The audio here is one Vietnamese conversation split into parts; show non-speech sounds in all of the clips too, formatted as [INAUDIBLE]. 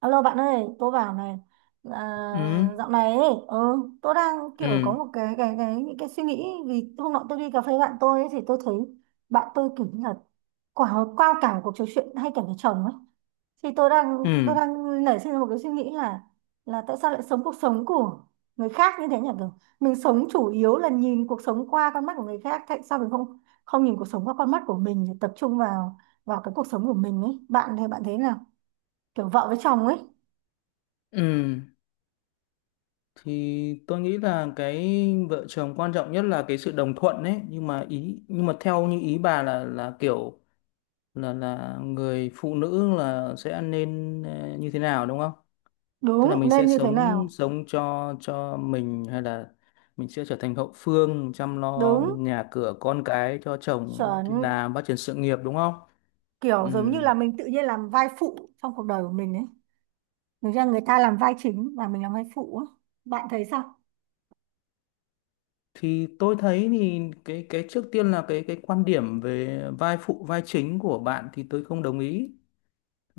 Alo bạn ơi, tôi bảo này, Ừ, à, dạo này ấy, ừ, tôi đang kiểu có ừ, một cái những cái suy nghĩ vì hôm nọ tôi đi cà phê bạn tôi ấy, thì tôi thấy bạn tôi kiểu như là qua cả một cuộc trò chuyện hay cả với chồng ấy thì tôi đang tôi ừ, đang nảy sinh ra một cái suy nghĩ là tại sao lại sống cuộc sống của người khác như thế nhỉ, kiểu mình sống chủ yếu là nhìn cuộc sống qua con mắt của người khác. Tại sao mình không không nhìn cuộc sống qua con mắt của mình, tập trung vào vào cái cuộc sống của mình ấy? Bạn thì bạn thấy nào? Kiểu vợ với chồng ấy. ừ. Thì tôi nghĩ là cái vợ chồng quan trọng nhất là cái sự đồng thuận đấy. Nhưng mà theo như ý bà là kiểu là người phụ nữ là sẽ nên như thế nào, đúng không? Tức là Đúng, mình sẽ nên như thế sống nào? sống cho mình, hay là mình sẽ trở thành hậu phương chăm lo Đúng, nhà cửa con cái cho chồng đi chuẩn. làm phát triển sự nghiệp, đúng không? Kiểu Ừ, giống như là mình tự nhiên làm vai phụ trong cuộc đời của mình ấy. Thực ra người ta làm vai chính và mình làm vai phụ ấy. Bạn thấy sao? thì tôi thấy, thì cái trước tiên là cái quan điểm về vai phụ vai chính của bạn thì tôi không đồng ý.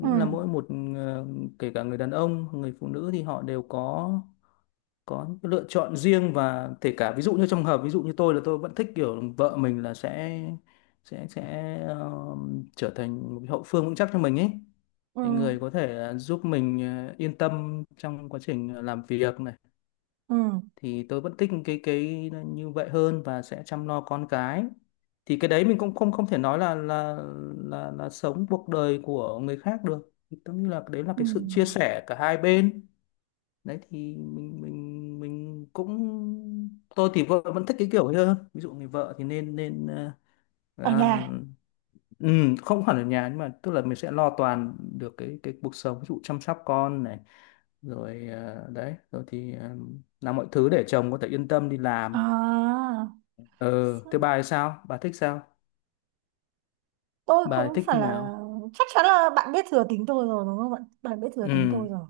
Ừ, là mỗi một ờ, kể cả người đàn ông người phụ nữ thì họ đều có những cái lựa chọn riêng, và kể cả ví dụ như trong hợp, ví dụ như tôi là tôi vẫn thích kiểu vợ mình là sẽ trở thành một cái hậu phương vững chắc cho mình ấy. ừ, Thì người có thể giúp mình yên tâm trong quá trình làm việc này, ừ, thì tôi vẫn thích cái như vậy hơn, và sẽ chăm lo con cái. Thì cái đấy mình cũng không không thể nói là sống cuộc đời của người khác được. Thì tôi nghĩ là đấy là ừ, cái sự chia sẻ cả hai bên đấy. Thì mình cũng tôi thì vợ vẫn thích cái kiểu ấy hơn, ví dụ người vợ thì nên nên ờ, ở à, nhà. ừ, không hẳn ở nhà, nhưng mà tức là mình sẽ lo toàn được cái cuộc sống, ví dụ chăm sóc con này, rồi đấy, rồi thì làm mọi thứ để chồng có thể yên tâm đi làm. À, Ừ, thế sao- bà thì sao, bà thích sao? tôi Bà thì không thích phải như là, nào? chắc chắn là bạn biết thừa tính tôi rồi đúng không? Bạn bạn biết thừa tính Ừ, tôi rồi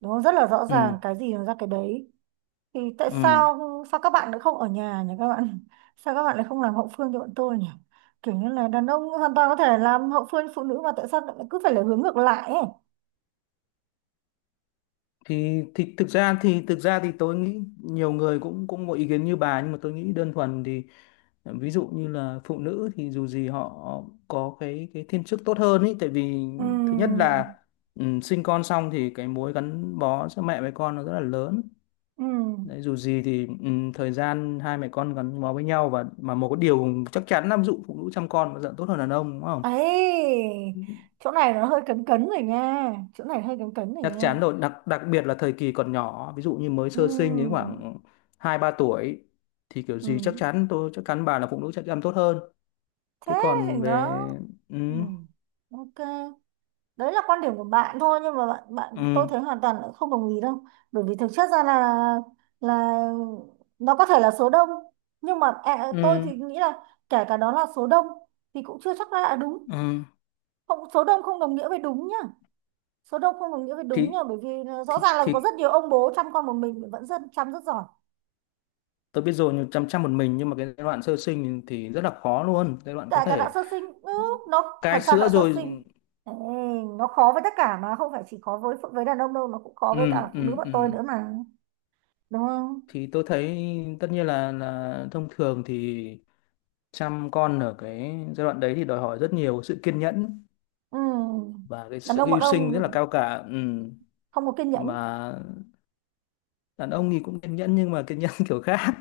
đúng không? Rất là rõ ừ, ràng, cái gì nó ra cái đấy. Thì tại ừ. sao sao các bạn lại không ở nhà nhỉ? Các bạn, sao các bạn lại không làm hậu phương cho bọn tôi nhỉ? Kiểu như là đàn ông hoàn toàn có thể làm hậu phương cho phụ nữ, mà tại sao lại cứ phải là hướng ngược lại ấy? Thì thực ra thì tôi nghĩ nhiều người cũng cũng có ý kiến như bà, nhưng mà tôi nghĩ đơn thuần thì ví dụ như là phụ nữ thì dù gì họ có cái thiên chức tốt hơn ấy. Tại vì thứ nhất Ừm, là sinh con xong thì cái mối gắn bó giữa mẹ với con nó rất là lớn. ừm. Đấy, dù gì thì thời gian hai mẹ con gắn bó với nhau, và mà một cái điều chắc chắn là ví dụ phụ nữ chăm con mà dạy tốt hơn đàn ông, đúng không? Ấy, chỗ này nó hơi cấn cấn rồi nha. Chỗ này hơi cấn cấn rồi Chắc nha. chắn rồi, đặc đặc biệt là thời kỳ còn nhỏ, ví dụ như mới sơ sinh đến Ừm, khoảng hai ba tuổi, thì kiểu gì chắc ừm. chắn, tôi chắc chắn bà là phụ nữ chắc chắn tốt hơn. Thế Thế thì còn về, nó ừ, ừm, ok, đấy là quan điểm của bạn thôi, nhưng mà bạn bạn tôi ừ, thấy hoàn toàn là không đồng ý đâu. Bởi vì thực chất ra là nó có thể là số đông, nhưng mà tôi ừ, thì nghĩ là kể cả đó là số đông thì cũng chưa chắc đã là đúng. ừ. Không, số đông không đồng nghĩa với đúng nhá. Số đông không đồng nghĩa với đúng nhá, thì bởi vì là rõ thì ràng là có thì rất nhiều ông bố chăm con một mình mà vẫn rất chăm, rất giỏi. tôi biết rồi, nhưng chăm chăm một mình, nhưng mà cái giai đoạn sơ sinh thì rất là khó luôn, giai đoạn Kể có cả đoạn thể sơ sinh, nó cai thật sao sữa đoạn sơ rồi. sinh. Ê, nó khó với tất cả mà, không phải chỉ khó với đàn ông đâu, nó cũng khó với Ừ, cả phụ nữ ừ, bọn ừ. tôi nữa mà, đúng không? Thì tôi thấy, tất nhiên là thông thường thì chăm con ở cái giai đoạn đấy thì đòi hỏi rất nhiều sự kiên nhẫn, Ừ. và cái Đàn sự ông bọn hy sinh rất ông là cao cả. Ừ. không có kiên nhẫn. Mà đàn ông thì cũng kiên nhẫn, nhưng mà kiên nhẫn [LAUGHS] kiểu khác.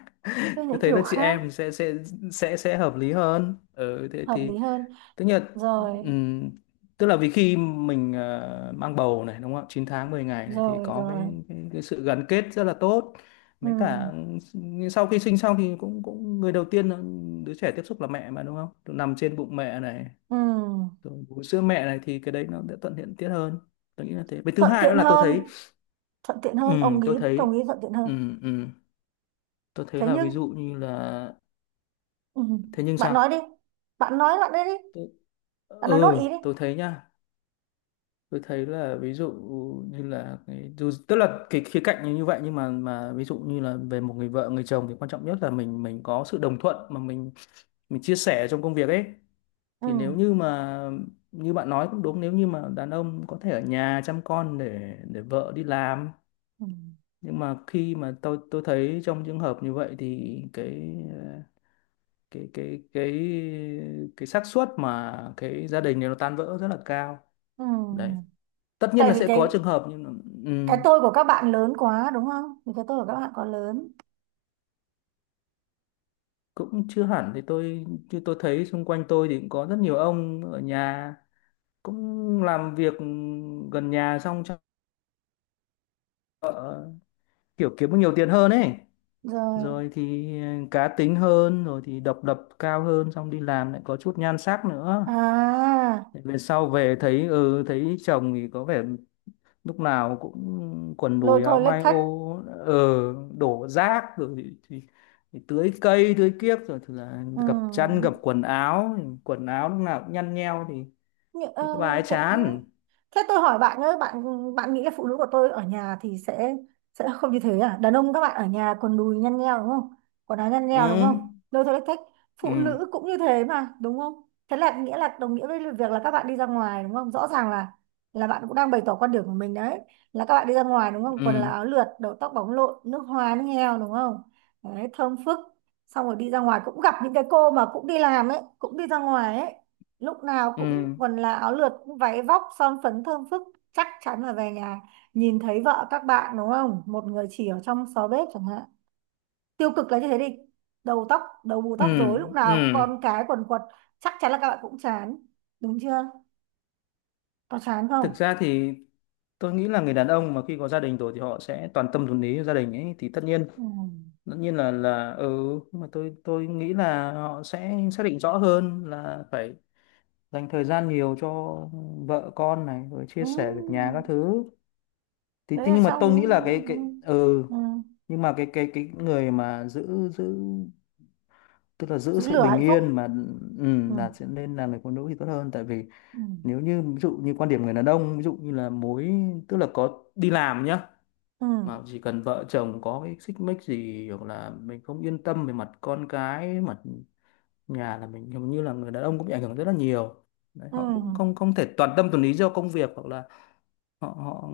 Kiên Tôi nhẫn thấy kiểu là chị khác. em sẽ hợp lý hơn. Ừ, Thế Hợp thì, lý hơn. tức là Rồi, ừm, tức là vì khi mình mang bầu này, đúng không? 9 tháng 10 ngày này thì rồi, có cái, rồi. cái, cái sự gắn kết rất là tốt, Ừ. mấy cả sau khi sinh xong, thì cũng cũng người đầu tiên đứa trẻ tiếp xúc là mẹ mà, đúng không? Nằm trên bụng mẹ này, Ừ. rồi bú sữa mẹ này, thì cái đấy nó sẽ thuận tiện tiết hơn. Tôi nghĩ là thế. Với thứ Thuận hai nữa tiện là hơn. Thuận tiện ừ, hơn tôi ông thấy ý thuận tiện hơn. ừ, ừ, tôi thấy Thế là, ví nhưng. dụ như là, Ừ. thế nhưng Bạn sao? nói đi. Bạn nói lại đây đi. Tôi- Bạn nói nốt ý đi. tôi thấy nhá, tôi thấy là ví dụ như là cái, dù tức là cái khía cạnh như vậy, nhưng mà ví dụ như là về một người vợ người chồng thì quan trọng nhất là mình có sự đồng thuận, mà mình chia sẻ trong công việc ấy. Ừ. Thì nếu như mà, như bạn nói cũng đúng, nếu như mà đàn ông có thể ở nhà chăm con để vợ đi làm, Ừ. nhưng mà khi mà tôi thấy trong trường hợp như vậy thì cái ờ, cái cái cái cái xác suất mà cái gia đình này nó tan vỡ rất là cao Ừ. đấy. Tất nhiên Tại là vì sẽ có cái trường hợp, nhưng mà cái ừm, tôi của các bạn lớn quá đúng không? Vì cái tôi của các bạn quá lớn. cũng chưa hẳn. Thì tôi Chứ tôi thấy xung quanh tôi thì cũng có rất nhiều ông ở nhà, cũng làm việc gần nhà, xong chắc kiểu kiếm được nhiều tiền hơn ấy, Rồi. rồi thì cá tính hơn, rồi thì độc lập cao hơn, xong đi làm lại có chút nhan sắc nữa. À, Về sau về thấy chồng thì có vẻ lúc nào cũng quần lôi đùi áo thôi lếch may thếch. ô, ờ, đổ rác, rồi thì tưới cây tưới kiếp, rồi thì là Ừ. gập chăn gập quần áo, quần áo lúc nào cũng nhăn nheo, thì Nhự- ờ, thì các bà ấy thật, ừ. chán. Thế tôi hỏi bạn nhé, bạn, bạn nghĩ là phụ nữ của tôi ở nhà thì sẽ không như thế à? Đàn ông các bạn ở nhà quần đùi nhăn nheo đúng không? Quần áo nhăn Ừ, nheo đúng không? Lôi thôi thách, ừ, phụ nữ cũng như thế mà, đúng không? Thế là nghĩa là đồng nghĩa với việc là các bạn đi ra ngoài đúng không? Rõ ràng là bạn cũng đang bày tỏ quan điểm của mình đấy, là các bạn đi ra ngoài đúng không? Quần là ừ, áo lượt, đầu tóc bóng lộn, nước hoa nước heo đúng không? Đấy, thơm phức, xong rồi đi ra ngoài cũng gặp những cái cô mà cũng đi làm ấy, cũng đi ra ngoài ấy, lúc nào cũng ừ, quần là áo lượt, cũng váy vóc son phấn thơm phức. Chắc chắn là về nhà nhìn thấy vợ các bạn đúng không, một người chỉ ở trong xó bếp chẳng hạn, tiêu cực là như thế đi, đầu tóc đầu bù tóc ừ, rối, lúc ừ. nào con cái quần quật. Chắc chắn là các bạn cũng chán. Đúng chưa? Có chán không? Thực ra thì tôi nghĩ là người đàn ông mà khi có gia đình rồi thì họ sẽ toàn tâm toàn ý cho gia đình ấy, thì tất nhiên Ừ. là nhưng mà tôi nghĩ là họ sẽ xác định rõ hơn là phải dành thời gian nhiều cho vợ con này, rồi chia Ừ. sẻ việc nhà các thứ. Thì Đấy thế, là nhưng mà trong. tôi nghĩ là cái ừ Ừ. Ừ. nhưng mà cái người mà giữ giữ tức là giữ Giữ sự lửa bình hạnh phúc. yên, mà ừ, Ừ. là sẽ nên là người phụ nữ thì tốt hơn. Tại vì Ừ. nếu như ví dụ như quan điểm người đàn ông, ví dụ như là mối, tức là có đi làm nhá, Ừ. mà chỉ cần vợ chồng có cái xích mích gì, hoặc là mình không yên tâm về mặt con cái, mặt nhà, là mình hầu như là người đàn ông cũng bị ảnh hưởng rất là nhiều đấy. Ừ. Họ cũng không không thể toàn tâm toàn ý do công việc, hoặc là họ họ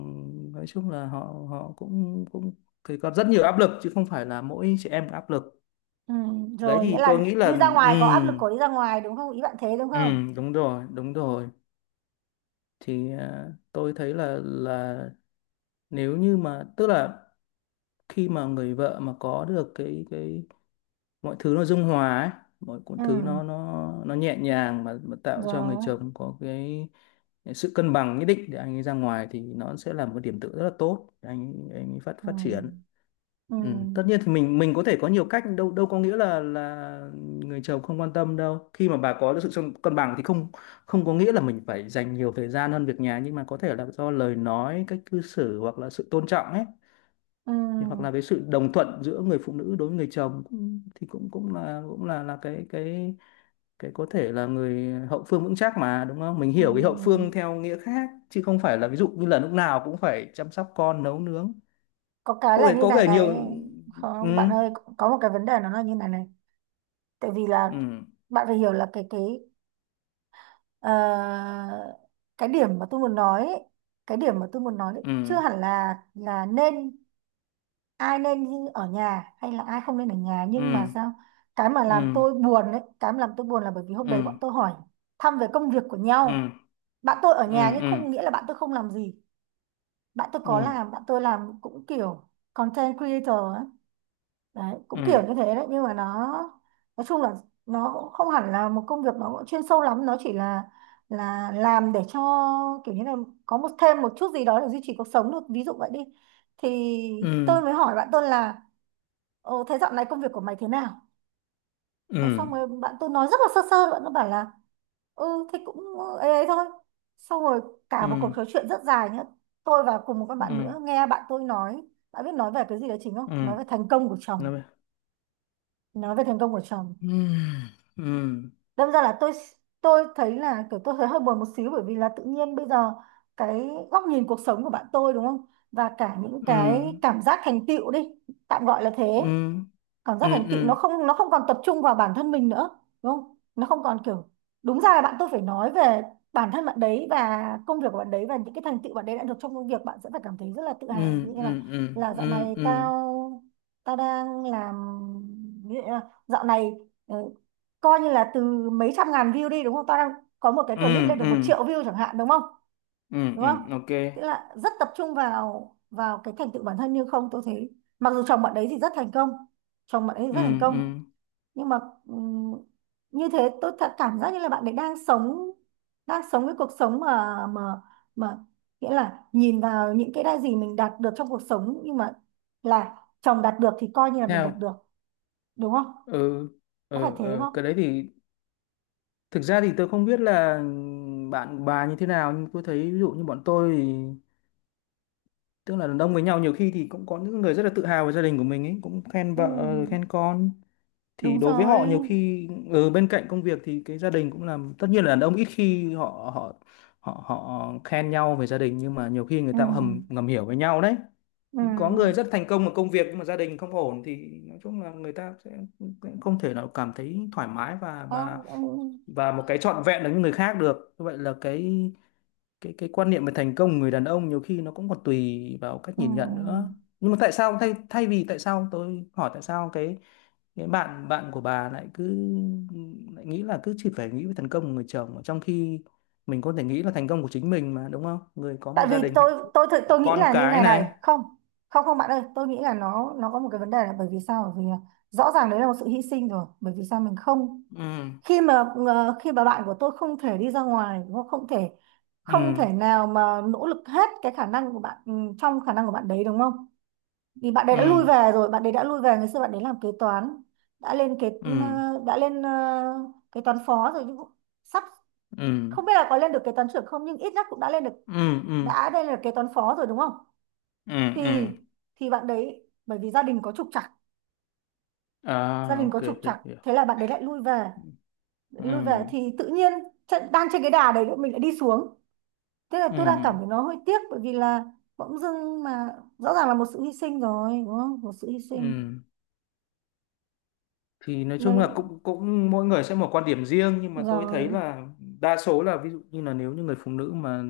nói chung là họ họ cũng cũng thì có rất nhiều áp lực, chứ không phải là mỗi chị em có áp lực Ừ. đấy. Rồi, nghĩa Thì tôi là nghĩ là, đi ra ngoài ừ, có áp lực của đi ra ngoài, đúng không, ý bạn thế đúng ừ, không? đúng rồi, đúng rồi. Thì à, tôi thấy là, nếu như mà tức là khi mà người vợ mà có được cái mọi thứ nó dung hòa ấy, mọi cuốn thứ nó Ừ. nó nó nhẹ nhàng, mà tạo cho người Rồi. chồng có cái sự cân bằng nhất định để anh ấy ra ngoài, thì nó sẽ là một điểm tựa rất là tốt để anh ấy phát Ừ. phát triển. Ừ. Ừ. Tất nhiên thì mình có thể có nhiều cách, đâu đâu có nghĩa là người chồng không quan tâm đâu. Khi mà bà có được sự cân cân bằng thì không không có nghĩa là mình phải dành nhiều thời gian hơn việc nhà, nhưng mà có thể là do lời nói, cách cư xử hoặc là sự tôn trọng ấy. Ừ. Thì hoặc là cái sự đồng thuận giữa người phụ nữ đối với người chồng cũng, thì cũng cũng là cái có thể là người hậu phương vững chắc mà, đúng không? Mình Ừ. hiểu cái hậu Ừ. phương theo nghĩa khác, chứ không phải là ví dụ như là lúc nào cũng phải chăm sóc con nấu nướng. Có cái có là thể như có này thể này. nhiều. Ừ, Không bạn ơi, có một cái vấn đề nó là như này này. Tại vì là ừ, bạn phải hiểu là cái ờ, cái điểm mà tôi muốn nói ấy, cái điểm mà tôi muốn nói ấy, ừ, chưa hẳn là nên ai nên như ở nhà hay là ai không nên ở nhà, ừ, nhưng mà sao cái mà ừ, làm tôi buồn ấy, cái mà làm tôi buồn là bởi vì hôm đấy ừ, bọn tôi hỏi thăm về công việc của ừ, nhau. Bạn tôi ở ừ, nhà nhưng không nghĩa là bạn tôi không làm gì. Bạn tôi có làm, bạn tôi làm cũng kiểu content creator ấy. Đấy, cũng ừ, kiểu như thế đấy, nhưng mà nó, nói chung là nó cũng không hẳn là một công việc, nó cũng chuyên sâu lắm, nó chỉ là làm để cho kiểu như là có một thêm một chút gì đó để duy trì cuộc sống được, ví dụ vậy đi. ừ, Thì ừ, tôi mới hỏi bạn tôi là: Ồ, thế dạo này công việc của mày thế nào? ừ, Thế xong rồi bạn tôi nói rất là sơ sơ, bạn nó bảo là ừ thì cũng ấy ấy thôi. Xong rồi ừ, cả một cuộc ừ, trò chuyện rất dài nhá, tôi và cùng một các bạn ừ, nữa nghe bạn tôi nói, bạn biết nói về cái gì đó chính không, ừ, nói về thành công của chồng. Nói về thành công của chồng. ừ, ừ, ừ, Đâm ra là tôi thấy là kiểu tôi thấy hơi buồn một xíu, bởi vì là tự nhiên bây giờ cái góc nhìn cuộc sống của bạn tôi đúng không, và cả những ừ, cái cảm giác thành tựu đi, tạm gọi là thế, ừ, cảm giác ừ, thành tựu nó ừ, không, nó không còn tập trung vào bản thân mình nữa đúng không? Nó không còn kiểu, đúng ra là bạn tôi phải nói về bản thân bạn đấy và công việc của bạn đấy và những cái thành tựu bạn đấy đã được trong công việc, bạn sẽ phải cảm thấy rất là tự ừ, hào, ví dụ như là ừ, ừ, là dạo ừ, này ừ, tao, tao đang làm, ví dụ như là dạo này ờ, coi như là từ mấy trăm ngàn view đi đúng không, tao đang có một cái ừ, clip lên được ừ, 1 triệu view chẳng hạn, đúng không? ừ, Đúng ừ, không? ok, Tức là rất tập trung vào vào cái thành tựu bản thân, nhưng không, tôi thấy mặc dù chồng bạn đấy thì rất thành công, chồng bạn ấy thì ừ, rất thành ừ, công, nhưng mà ừm, như thế tôi thật cảm giác như là bạn ấy đang sống, đang sống cái cuộc sống mà nghĩa là nhìn vào những cái đã gì mình đạt được trong cuộc sống, nhưng mà là chồng đạt được thì coi như là mình đạt theo được, đúng không? ừ, Có phải ừ, thế ừ. không? Cái đấy thì thực ra thì tôi không biết là bạn bà như thế nào, nhưng tôi thấy ví dụ như bọn tôi thì, tức là đàn ông với nhau nhiều khi thì cũng có những người rất là tự hào về gia đình của mình ấy, cũng khen Ừ, vợ, khen con. Thì đúng đối với họ rồi. nhiều khi ở bên cạnh công việc thì cái gia đình cũng làm, tất nhiên là đàn ông ít khi họ họ họ họ khen nhau về gia đình, nhưng mà nhiều khi người Ừ, ta cũng hầm ngầm hiểu với nhau đấy. ừ. Có người rất thành công ở công việc nhưng mà gia đình không ổn, thì nói chung là người ta sẽ không thể nào cảm thấy thoải mái, và Không, ừ. Một cái trọn vẹn được như người khác. Được như vậy là cái quan niệm về thành công của người đàn ông, nhiều khi nó cũng còn tùy vào cách Ừ. nhìn nhận nữa. Nhưng mà tại sao, thay thay vì tại sao, tôi hỏi tại sao cái bạn bạn của bà lại cứ lại nghĩ là cứ chỉ phải nghĩ về thành công của người chồng, trong khi mình có thể nghĩ là thành công của chính mình mà, đúng không? Người có Tại một vì gia đình tôi hạnh phúc, tôi tôi, có tôi nghĩ con là như cái này này. này. Không, không không bạn ơi, tôi nghĩ là nó có một cái vấn đề là bởi vì sao, bởi vì là rõ ràng đấy là một sự hy sinh rồi, bởi vì sao mình không, Ừ, khi mà khi mà bạn của tôi không thể đi ra ngoài, nó không, không thể, ừ, không thể nào mà nỗ lực hết cái khả năng của bạn, trong khả năng của bạn đấy đúng không? Vì bạn đấy đã lui ừ, về rồi, bạn đấy đã lui về, ngày xưa bạn đấy làm kế toán, đã lên kế, ừ, ờ, đã lên ờ, kế toán phó rồi, nhưng cũng sắp ừ, không biết là có lên được kế toán trưởng không, nhưng ít nhất cũng đã lên được, ừ, ừ, đã lên được kế toán phó rồi đúng không? ừ, Thì, ừ, thì bạn đấy bởi vì gia đình có trục trặc, gia à, đình có ok, trục hiểu trặc, hiểu. thế là bạn đấy lại lui về, lại Ừ, lui về, thì tự nhiên trận đang trên cái đà đấy mình lại đi xuống. Thế là ừ, tôi đang ừ, cảm thấy nó hơi tiếc, bởi vì là bỗng dưng mà rõ ràng là một sự hy sinh rồi đúng không, một sự hy sinh. ừ. Thì nói chung là Nên- cũng cũng mỗi người sẽ một quan điểm riêng, nhưng mà tôi thấy rồi. là đa số là, ví dụ như là nếu như người phụ nữ mà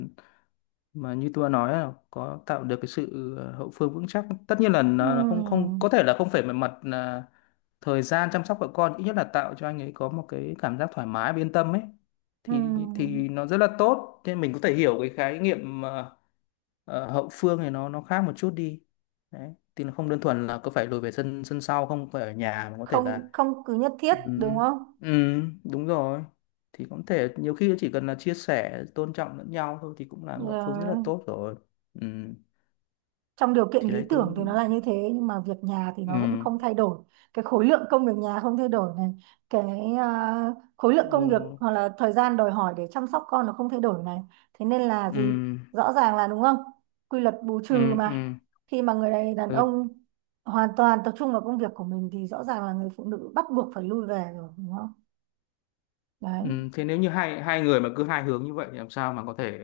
như tôi đã nói là có tạo được cái sự hậu phương vững chắc, tất nhiên là nó không không Ừm, có thể là không phải về mặt là thời gian chăm sóc vợ con, ít nhất là tạo cho anh ấy có một cái cảm giác thoải mái và yên tâm ấy, ừm. thì nó rất là tốt, nên mình có thể hiểu cái khái niệm hậu phương này nó khác một chút đi. Đấy thì nó không đơn thuần là cứ phải lùi về sân sân sau, không phải ở nhà mà có thể Không, là, không cứ nhất thiết ừ, đúng không. ừ, đúng rồi. Thì cũng thể nhiều khi chỉ cần là chia sẻ tôn trọng lẫn nhau thôi thì cũng là một phương rất là Rồi, tốt rồi. Ừ, trong điều kiện thì lý đấy tôi, tưởng thì nó là như thế, nhưng mà việc nhà thì nó vẫn ừ, không thay đổi, cái khối lượng công việc nhà không thay đổi này, cái khối lượng công việc ừ, hoặc là thời gian đòi hỏi để chăm sóc con nó không thay đổi này. Thế nên là gì, ừ, rõ ràng là đúng không, quy luật bù trừ ừ, mà. ừ, Khi mà người đàn đàn ừ, ông hoàn toàn tập trung vào công việc của mình thì rõ ràng là người phụ nữ bắt buộc phải lui về rồi đúng không? Đấy, ừ. Thế nếu như hai hai người mà cứ hai hướng như vậy thì làm sao mà có thể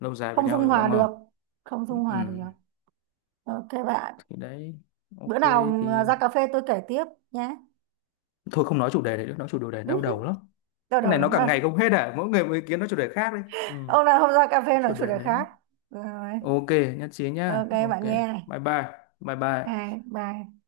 lâu dài với không nhau dung được, hòa đúng không? được. Không dung hòa được. Ừ, Ok bạn, thì đấy, bữa ok. nào Thì ra cà phê tôi kể tiếp nhé. thôi không nói chủ đề này nữa, nói chủ đề này đau đầu lắm. [LAUGHS] Đau Cái đầu này nó lắm càng à? ngày không hết à, mỗi người một ý kiến, nói chủ đề khác đi. Ừ. Ông nào không ra cà phê nói Chủ chủ đề đề đấy. khác. Rồi. Ok, nhất trí Ok nhá. Ok, bạn nghe này. bye bye, bye bye. Hai, ba.